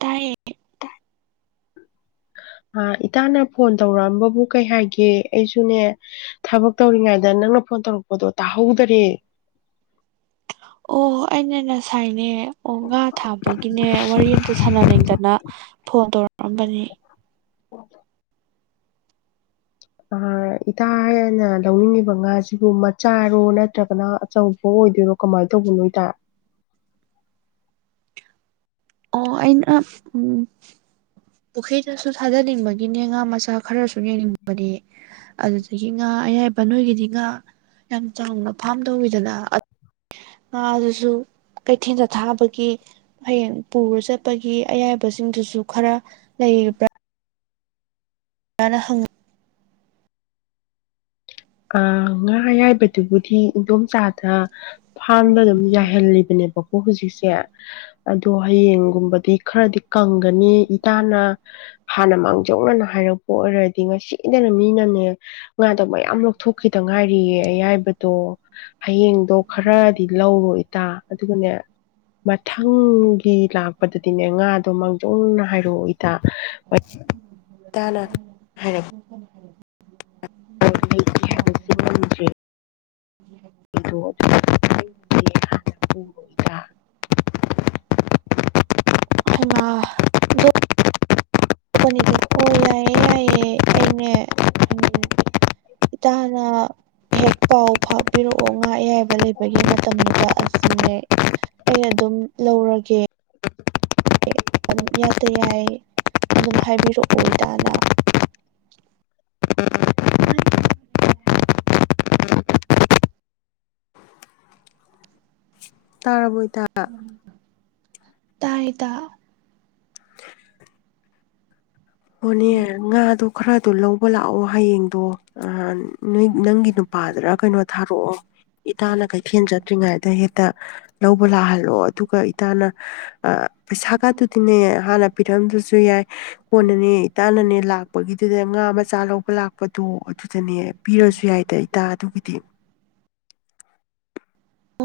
ꯇꯥꯏꯌꯦ ꯑ ꯏꯇꯥꯅ ꯐꯣꯟ ꯇꯧꯔꯛꯑꯝꯕꯕꯨ ꯀꯩ ꯍꯥꯏꯒꯦ ꯑꯩꯁꯨꯅꯦ ꯊꯕꯛ ꯇꯧꯔꯤꯉꯩꯗ ꯅꯪꯅ ꯐꯣꯟ ꯇꯧꯔꯛꯄꯗꯣ ꯇꯥꯍꯧꯗꯔꯦ ꯑꯣ ꯑꯩꯅ ꯉꯁꯥꯏꯅꯦ ꯑꯣ ꯉꯥ ꯊꯥꯕꯒꯤꯅꯦ ꯋꯥꯔꯤ ꯑꯗꯨ ꯁꯥꯟꯅꯅꯤꯡꯗꯅ ꯐꯣꯟ ꯇꯧꯔꯛꯑꯝꯕꯅꯤ ꯑꯣ ꯏꯇꯥ ꯍꯥꯏꯅ ꯂꯧꯅꯤꯡꯉꯤꯕ ꯉꯥꯁꯤꯕꯨ ꯃꯆꯥꯔꯣ ꯅꯠꯇ꯭ꯔꯒꯅ ꯑꯆꯧꯕ ꯑꯣꯏꯗꯣꯏꯔꯣ ꯀꯃꯥꯏꯅ ꯇꯧꯕꯅꯣ ꯏꯇꯥ ꯑꯣ ꯑꯩꯅ ꯎꯝ ꯄꯨꯈ꯭ꯔꯤꯗꯁꯨ ꯊꯥꯖꯅꯤꯡꯕꯒꯤꯅꯦ ꯑꯉꯥ ꯃꯆꯥ ꯈꯔꯁꯨ ꯌꯦꯡꯅꯤꯡꯕꯗꯤ ꯑꯗꯨꯗꯒꯤ ꯉꯥ ꯑꯌꯥꯏꯕ ꯅꯣꯏꯒꯤꯗꯤ ꯉꯥ ꯌꯥꯝ ꯆꯥꯎꯅ ꯐꯥꯝ ꯇꯧꯈꯤꯗꯅ ꯉꯥ ꯑꯗꯨꯁꯨ ꯀꯩꯊꯦꯜꯗ ꯊꯥꯕꯒꯤ ꯍꯌꯦꯡ ꯄꯨꯔ ꯆꯠꯄꯒꯤ ꯑꯌꯥꯕꯁꯤꯡꯗꯨꯁꯨ ꯈꯔ ꯂꯩꯕ꯭ꯔꯥ ꯌꯥꯅ ꯍꯪꯉ ꯑ ꯉꯥ ꯑꯌꯥꯏꯕꯗꯨꯕꯨꯗꯤ ꯏꯗꯣꯝꯆꯥꯥꯗ ꯐꯥꯝꯗ ꯑꯗꯨꯝ ꯌꯥꯏꯍꯜꯂꯤꯕꯅꯦꯕꯀꯣ ꯍꯧꯖꯤꯛꯁꯦ ꯑꯗꯣ ꯍꯌꯦꯡꯒꯨꯝꯕꯗꯤ ꯈꯔꯗꯤ ꯀꯪꯒꯅꯤ ꯏꯇꯥꯅ ꯍꯥꯟꯅ ꯃꯥꯡꯖꯧꯅꯅ ꯍꯥꯏꯔꯛꯄ ꯑꯣꯏꯔꯗꯤ ꯉꯁꯤꯗꯅ ꯃꯤꯅꯅꯦ ꯉꯥꯗꯣ ꯃꯌꯥꯝ ꯊꯣꯛꯈꯤꯇꯪ ꯉꯥꯏꯔꯤꯌꯦ ꯑꯩꯌꯥꯏꯕꯗꯣ ꯍꯌꯦꯡꯗꯣ ꯈꯔꯗꯤ ꯂꯧꯔꯣ ꯏꯇꯥ ꯑꯗꯨꯒꯅꯦ ꯃꯊꯪꯒꯤ ꯂꯥꯛꯄꯗꯗꯤꯅꯦ ꯉꯥꯗꯣ ꯃꯥꯡꯖꯧꯅꯅ ꯍꯥꯏꯔꯛꯑꯣ ꯏꯇꯥ ꯏꯇꯥꯅ ꯍꯥꯏ [unintelligible] [inaudible] [unintelligible] ꯍꯩꯃ ꯑꯇꯣꯞꯄꯅꯤꯗ ꯑꯣ ꯌꯥꯏꯌꯦ ꯌꯥꯏꯑꯦ ꯑꯩꯅꯦ ꯎꯝ ꯏꯇꯥꯅ ꯍꯦꯛ ꯄꯥꯎ ꯐꯥꯕꯤꯔꯛꯑꯣ ꯉꯥ ꯑꯌꯥꯏꯕ ꯂꯩꯕꯒꯤ ꯃꯇꯝꯗꯨꯗ ꯑꯁꯨꯝꯅꯦ ꯑꯩ ꯑꯗꯨꯝ ꯂꯧꯔꯒꯦ ꯑꯗꯨꯝ ꯏꯌꯥꯠꯇ ꯌꯥꯏ ꯑꯗꯨꯝ ꯍꯥꯏꯕꯤꯔꯛꯑꯣ ꯏꯇꯥꯅ [inaudible] ꯇꯥꯔꯕꯣ ꯏꯇꯥ ꯇꯥꯔꯦ ꯏꯇꯥ ꯑꯣꯅꯦ ꯉꯥꯗꯣ ꯈꯔꯥ ꯑꯗꯨ ꯂꯧꯕ ꯂꯥꯛꯑꯣ ꯍꯌꯦꯡꯗꯣ ꯑ ꯅꯣꯏ ꯅꯪꯒꯤ ꯅꯨꯄꯥꯗꯨꯔ ꯀꯩꯅꯣ ꯊꯥꯔꯛꯑꯣ ꯏꯇꯥꯅ ꯀꯩꯊꯦꯟ ꯆꯠꯇ꯭ꯔꯤꯉꯩꯗ ꯍꯦꯛꯇ ꯂꯧꯕ ꯂꯥꯛꯍꯜꯂꯣ ꯑꯗꯨꯒ ꯏꯇꯥꯅ ꯄꯩꯁꯥ ꯀꯥꯇꯨꯗꯤꯅꯦ ꯍꯥꯟꯅ ꯄꯤꯔꯝꯗꯁꯨ ꯌꯥꯏ ꯀꯣꯟꯅꯅꯦ ꯏꯇꯥꯥꯟꯅꯅꯦ ꯂꯥꯛꯄꯒꯤꯗꯨꯅꯦ ꯉꯥ ꯃꯆꯥ ꯂꯧꯕ ꯂꯥꯛꯄꯗꯣ ꯑꯗꯨꯗꯅꯦ ꯄꯤꯔꯁꯨ ꯌꯥꯏꯗ ꯏꯇꯥ ꯑꯗꯨꯒꯤꯗꯤ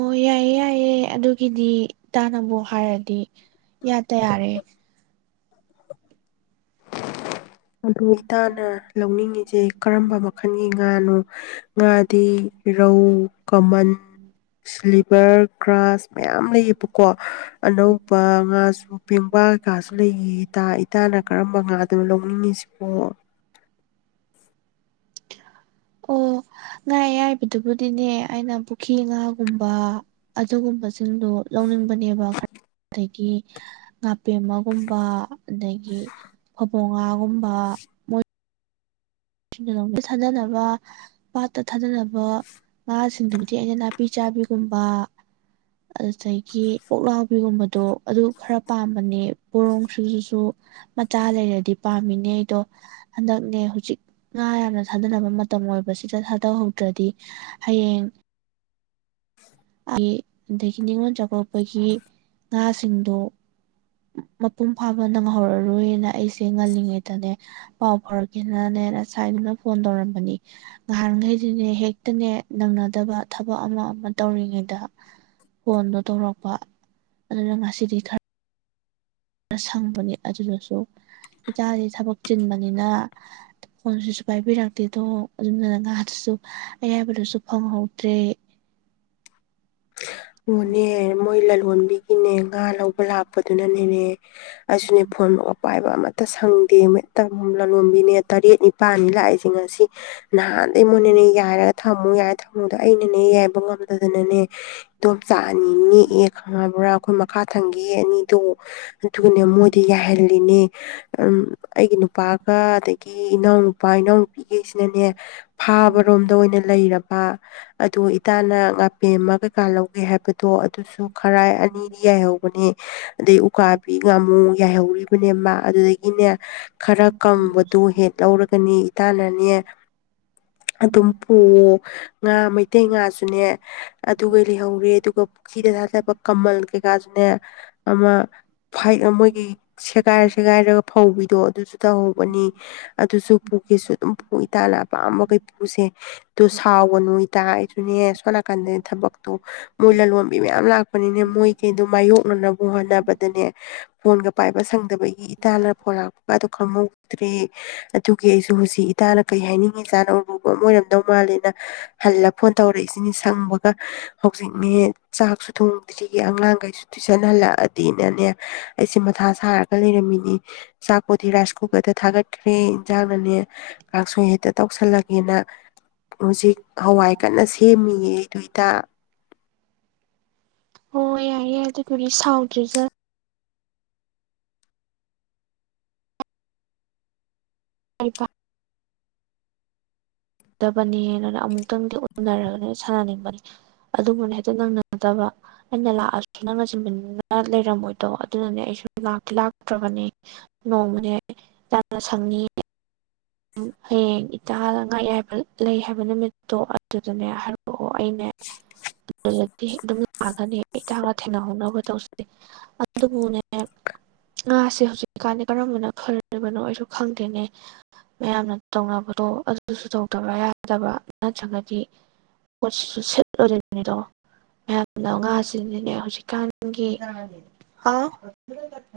ꯑꯣ ꯌꯥꯏꯌꯦ ꯌꯥꯏꯌꯦ ꯑꯗꯨꯒꯤꯗꯤ ꯏꯇꯥꯥꯅꯕꯨ ꯍꯥꯏꯔꯗꯤ ꯏꯌꯥꯇꯥ ꯌꯥꯔꯦ ꯑꯗꯨ ꯏꯇꯥꯅ ꯂꯧꯅꯤꯡꯉꯤꯖꯦ ꯀꯔꯝꯕ ꯃꯈꯟꯒꯤ ꯉꯥꯅꯣ ꯉꯥꯗꯤ ꯔꯧ ꯀꯃꯟ ꯁ꯭ꯂꯤꯕꯔ ꯒ꯭ꯔꯥꯁ ꯃꯌꯥꯝ ꯂꯩꯌꯦꯕꯀꯣ ꯑꯅꯧꯕ ꯉꯥꯁꯨ ꯄꯦꯡꯕꯥ ꯀꯥꯁꯨ ꯂꯩꯔꯤ ꯏꯇꯥ ꯏꯇꯥꯅ ꯀꯔꯝꯕ ꯉꯥꯗꯣ ꯂꯧꯅꯤꯡꯉꯤꯁꯤꯕꯣ ꯑꯣ ꯉꯥ ꯑꯌꯥꯏꯕꯗꯨꯕꯨꯗꯤꯅꯦ ꯑꯩꯅ ꯄꯨꯈ꯭ꯔꯤ ꯉꯥꯒꯨꯝꯕ ꯑꯗꯨꯒꯨꯝꯕ ꯆꯁꯤꯡꯗꯣ ꯂꯧꯅꯤꯡꯕꯅꯦꯕ ꯈꯔ ꯑꯗꯒꯤ ꯅꯥꯄꯦꯝꯃꯒꯨꯝꯕ ꯑꯗꯒꯤ ꯐꯕꯣꯉꯥꯒꯨꯝꯕ [unintelligible] ꯗꯣꯝꯇ ꯊꯥꯗꯅꯕ ꯄꯥꯠꯇ ꯊꯥꯗꯅꯕ ꯉꯥꯁꯤꯡꯗꯨꯕꯨꯗꯤ ꯑꯩꯅ ꯅꯥꯄꯤ ꯆꯥꯕꯤꯒꯨꯝꯕ ꯑꯗꯨꯗꯒꯤ ꯄꯣꯛꯂꯥꯎꯕꯤꯒꯨꯝꯕꯗꯣ ꯑꯗꯨ ꯈꯔ ꯄꯥꯝꯕꯅꯦ ꯄꯣꯔꯣꯡꯁꯤꯡꯁꯤꯁꯨ ꯃꯆꯥ ꯂꯩꯔꯗꯤ ꯄꯥꯝꯃꯤꯅꯦ ꯑꯩꯗꯣ ꯍꯟꯗꯛꯅꯦ ꯍꯧꯖꯤꯛ ꯉꯥ ꯌꯥꯝꯅ ꯊꯥꯗꯅꯕ ꯃꯇꯝ ꯑꯣꯏꯕꯁꯤꯗ ꯊꯥꯗꯍꯧꯗ꯭ꯔꯗꯤ ꯍꯌꯦꯡ ꯑꯩ ꯑꯗꯒꯤ ꯅꯤꯉꯣꯜ ꯆꯥꯛꯀꯧꯕꯒꯤ ꯉꯥꯁꯤꯡꯗꯣ ꯃꯄꯨꯡ ꯐꯥꯕ ꯅꯪꯍꯧꯔꯔꯣꯏꯅ ꯑꯩꯁꯦ ꯉꯜꯂꯤꯉꯩꯗꯅꯦ ꯄꯥꯎ ꯐꯥꯎꯔꯛꯀꯦꯅꯅꯦ ꯉꯁꯥꯏꯗꯨꯅ ꯐꯣꯟ ꯇꯧꯔꯝꯕꯅꯤ ꯉꯍꯥꯟꯈꯩꯁꯤꯅꯦ ꯍꯦꯛꯇꯅꯦ ꯅꯪꯅꯗꯕ ꯊꯕꯛ ꯑꯃ ꯑꯃ ꯇꯧꯔꯤꯉꯩꯗ ꯐꯣꯟꯗꯣ ꯇꯧꯔꯛꯄ ꯑꯗꯨꯅ ꯉꯁꯤꯗꯤ ꯈꯔ ꯁꯪꯕꯅꯤ ꯑꯗꯨꯗꯁꯨ ꯏꯆꯥꯗꯤ ꯊꯕꯛ ꯆꯤꯟꯕꯅꯤꯅ ꯐꯣꯟꯁꯤꯁꯨ ꯄꯥꯏꯕꯤꯔꯛꯇꯦꯗꯣ ꯑꯗꯨꯗꯨꯅ ꯉꯥꯗꯨꯁꯨ ꯑꯌꯥꯏꯕꯗꯨꯁꯨ ꯐꯪꯍꯧꯗ꯭ꯔꯦ ꯑꯣꯅꯦ ꯃꯣꯏ ꯂꯂꯣꯟꯕꯤꯒꯤꯅꯦ ꯉꯥ ꯂꯧꯕ ꯂꯥꯛꯄꯗꯨꯅꯅꯦꯅꯦ ꯑꯩꯁꯨꯅꯦ ꯐꯣꯟꯑꯣꯛ ꯄꯥꯏꯕ ꯑꯃꯠꯇ ꯁꯪꯗꯦ ꯂꯂꯣꯟꯕꯤꯅꯦ ꯇꯔꯦꯠ ꯅꯤꯄꯥꯜꯅꯤ ꯂꯥꯛꯏꯁꯦ ꯉꯁꯤ ꯅꯍꯥꯟꯗꯩ ꯃꯣꯏꯅꯅꯦ ꯌꯥꯏꯔꯒ ꯊꯝꯃꯨ ꯌꯥꯏ ꯊꯝꯃꯨꯗ ꯑꯩꯅꯅꯦ ꯌꯥꯏꯕ ꯉꯝꯗꯗꯅꯅꯦ ꯏꯗꯣꯝꯆꯥ ꯑꯅꯤ ꯅꯦꯛꯑꯦ ꯈꯪꯉꯕ꯭ꯔꯥ ꯑꯩꯈꯣꯏ ꯃꯈꯥ ꯊꯪꯒ ꯑꯅꯤꯗꯣ ꯑꯗꯨꯒꯅꯦ ꯃꯣꯏꯗꯤ ꯌꯥꯏꯍꯜꯂꯤꯅꯦ ꯎꯝ ꯑꯩꯒꯤ ꯅꯨꯄꯥꯒ ꯑꯗꯒꯤ ꯏꯅꯥꯎ ꯅꯨꯄꯥ ꯏꯅꯥꯎꯅꯨꯄꯤꯈꯩꯁꯤꯅꯅꯦ ꯐꯥꯕꯔꯣꯝꯗ ꯑꯣꯏꯅ ꯂꯩꯔꯕ ꯑꯗꯣ ꯏꯇꯥꯅ ꯉꯥꯥꯄꯦꯝꯃ ꯀꯩꯀꯥ ꯂꯧꯒꯦ ꯍꯥꯏꯕꯗ ꯇꯣ ꯑꯗꯨꯁꯨ ꯈꯔꯥꯏ ꯑꯅꯤꯗꯤ ꯌꯥꯏꯍꯧꯕꯅꯦ ꯑꯗꯩ ꯎꯀꯥꯕꯤ ꯉꯥꯃꯨ ꯌꯥꯏꯍꯧꯔꯤꯕꯅꯦ ꯃꯥ ꯑꯗꯨꯗꯒꯤꯅꯦ ꯈꯔ ꯀꯪꯝꯕꯗꯨ ꯍꯦꯛ ꯂꯧꯔꯒꯅꯤ ꯏꯇꯥꯅꯅꯦ ꯑꯗꯨꯝ ꯄꯨꯋꯣ ꯉꯥ ꯃꯩꯇꯩ ꯉꯥꯁꯨꯅꯦ ꯑꯗꯨꯒ ꯂꯤꯍꯧꯔꯦ ꯑꯗꯨꯒ ꯄꯨꯈꯤꯗ ꯊꯥꯗꯕ ꯀꯃꯜ ꯀꯩꯀꯥꯁꯨꯅꯦ ꯑꯃ ꯐꯩꯠ ꯑꯃ ꯃꯣꯏꯒꯤ ꯁꯦꯒꯥꯏꯔ ꯁꯦꯒꯥꯏꯔꯒ ꯐꯧꯕꯤꯗꯣ ꯑꯗꯨꯁꯨ ꯇꯧꯍꯧꯕꯅꯤ ꯑꯗꯨꯁꯨ ꯄꯨꯈꯤꯁꯨ ꯑꯗꯨꯝ ꯄꯨ ꯏꯇꯥꯜꯂ ꯑꯄꯥꯝꯕ ꯀꯩ ꯄꯨꯨꯁꯦ ꯇꯨ ꯁꯥꯎꯒꯅꯨ ꯏꯇꯥ ꯍꯥꯏꯗꯨꯅꯦ ꯁꯣꯝ ꯅꯥꯀꯟꯗꯅꯦ ꯊꯕꯛꯇꯣ ꯃꯣꯏ ꯂꯂꯣꯟꯕꯤ ꯃꯌꯥꯝ ꯂꯥꯛꯄ ꯄꯅꯤꯅ ꯃꯣꯏ ꯀꯩꯗꯣ ꯃꯥꯏꯌꯣꯛꯅꯅꯕ ꯍꯣꯠꯅꯕꯗꯅꯦ ꯐꯣꯟꯒ ꯄꯥꯏꯕ ꯁꯪꯗꯕꯩ ꯑꯩ ꯏꯇꯥꯅ ꯄꯨꯔꯛꯄ ꯑꯗꯨ ꯈꯨꯝꯃꯨꯛꯇ꯭ꯔꯦ ꯑꯗꯨꯒꯤ ꯑꯩꯁꯨ ꯍꯨꯖꯤꯛ ꯏꯇꯥꯅ ꯀꯩ ꯍꯥꯏꯅꯤꯡꯉꯤꯖꯥꯅꯣ [unintelligible] ꯑꯣꯏꯔꯝꯗꯧ ꯃꯥꯜꯂꯦꯅ ꯍꯜꯂ ꯐꯣꯟ ꯇꯧꯔꯛꯏꯁꯤꯅꯤ ꯁꯪꯕ ꯍꯧꯖꯤꯛꯅꯦ ꯆꯥꯛꯁꯨ ꯊꯣꯡꯗ꯭ꯔꯤ ꯑꯉꯥꯡꯒꯩꯁꯨ ꯇꯨꯏꯁꯟ ꯍꯜꯂꯛꯑꯗꯤꯅꯅꯦ ꯑꯩꯁꯦ ꯃꯊꯥ ꯁꯥꯔꯒ ꯂꯩꯔꯝꯃꯤꯅꯤ ꯆꯥꯛꯄꯣꯗꯤ ꯔꯥꯏꯁ ꯀꯨꯀꯔꯗ ꯊꯥꯒꯠꯈ꯭ꯔꯦ ꯏꯟꯖꯥꯡꯅꯅꯦ ꯀꯥꯡꯁꯣꯏ ꯍꯦꯛꯇ ꯇꯧꯁꯜꯂꯒꯦꯅ ꯍꯧꯖꯤꯛ ꯍꯋꯥꯏ ꯀꯟꯅ ꯁꯦꯝꯃꯤꯌꯦ ꯅꯣꯏꯗꯥ ꯍꯣ ꯌꯥꯏꯌꯦ ꯌꯥꯏ ꯑꯗꯨꯗꯨꯒꯤ ꯁꯥꯎꯗ꯭ꯔꯦꯗ ꯑꯩ ꯄꯥ ꯗꯕꯅꯦꯅꯅ ꯑꯃꯨꯛꯇꯪꯗꯤ ꯎꯅꯔꯒꯅꯦ ꯁꯥꯟꯅꯅꯤꯡꯕꯅꯤ ꯑꯗꯨꯕꯨꯅꯦ ꯍꯦꯛꯇ ꯅꯪꯅꯗꯕ ꯑꯩꯅ ꯂꯥꯛꯑꯁꯨ ꯅꯪꯅ [unintelligible] ꯂꯩꯔꯝꯃꯣꯏꯗꯣ ꯑꯗꯨꯅꯅꯦ ꯑꯩꯁꯨ ꯂꯥꯛꯇꯤ ꯂꯥꯛꯇ꯭ꯔꯕꯅꯦ ꯅꯣꯡꯃꯅꯦ ꯅꯪꯅ ꯁꯪꯅꯤ ꯍꯌꯦꯡ ꯏꯇꯥꯅ ꯉꯥ ꯑꯌꯥꯏꯕ ꯂꯩ ꯍꯥꯏꯕ ꯅꯨꯃꯤꯠꯇꯣ ꯑꯗꯨꯗꯅꯦ ꯍꯥꯏꯔꯛꯑꯣ ꯑꯣ ꯑꯣ ꯑꯩꯅꯦ ꯑꯗꯨꯗꯗꯤ ꯍꯦꯛ ꯑꯗꯨꯝ [unintelligible] ꯏꯇꯥꯒ ꯊꯦꯡꯅꯍꯧꯅꯕ ꯇꯧꯁꯤ ꯑꯗꯨꯕꯨꯅꯦ ꯉꯥꯁꯦ ꯍꯧꯖꯤꯛ ꯀꯥꯟꯗꯤ ꯀꯔꯝꯕꯅ ꯐꯔꯤꯕꯅꯣ ꯑꯩꯁꯨ ꯈꯪꯗꯦꯅꯦ ꯃꯌꯥꯝꯅ ꯇꯧꯅꯕꯗꯣ ꯑꯗꯨꯁꯨ ꯇꯧꯗꯕ ꯌꯥꯗꯕ ꯅꯠꯇ꯭ꯔꯒꯗꯤ ꯄꯣꯠꯁꯤꯁꯨ ꯁꯤꯠꯂꯨꯔꯤꯅꯤꯗꯣ ꯃꯌꯥꯝꯅ ꯉꯥꯁꯤꯡꯗꯤꯅꯦ ꯍꯧꯖꯤꯛꯀꯥꯟꯒꯤ ꯍꯥꯎ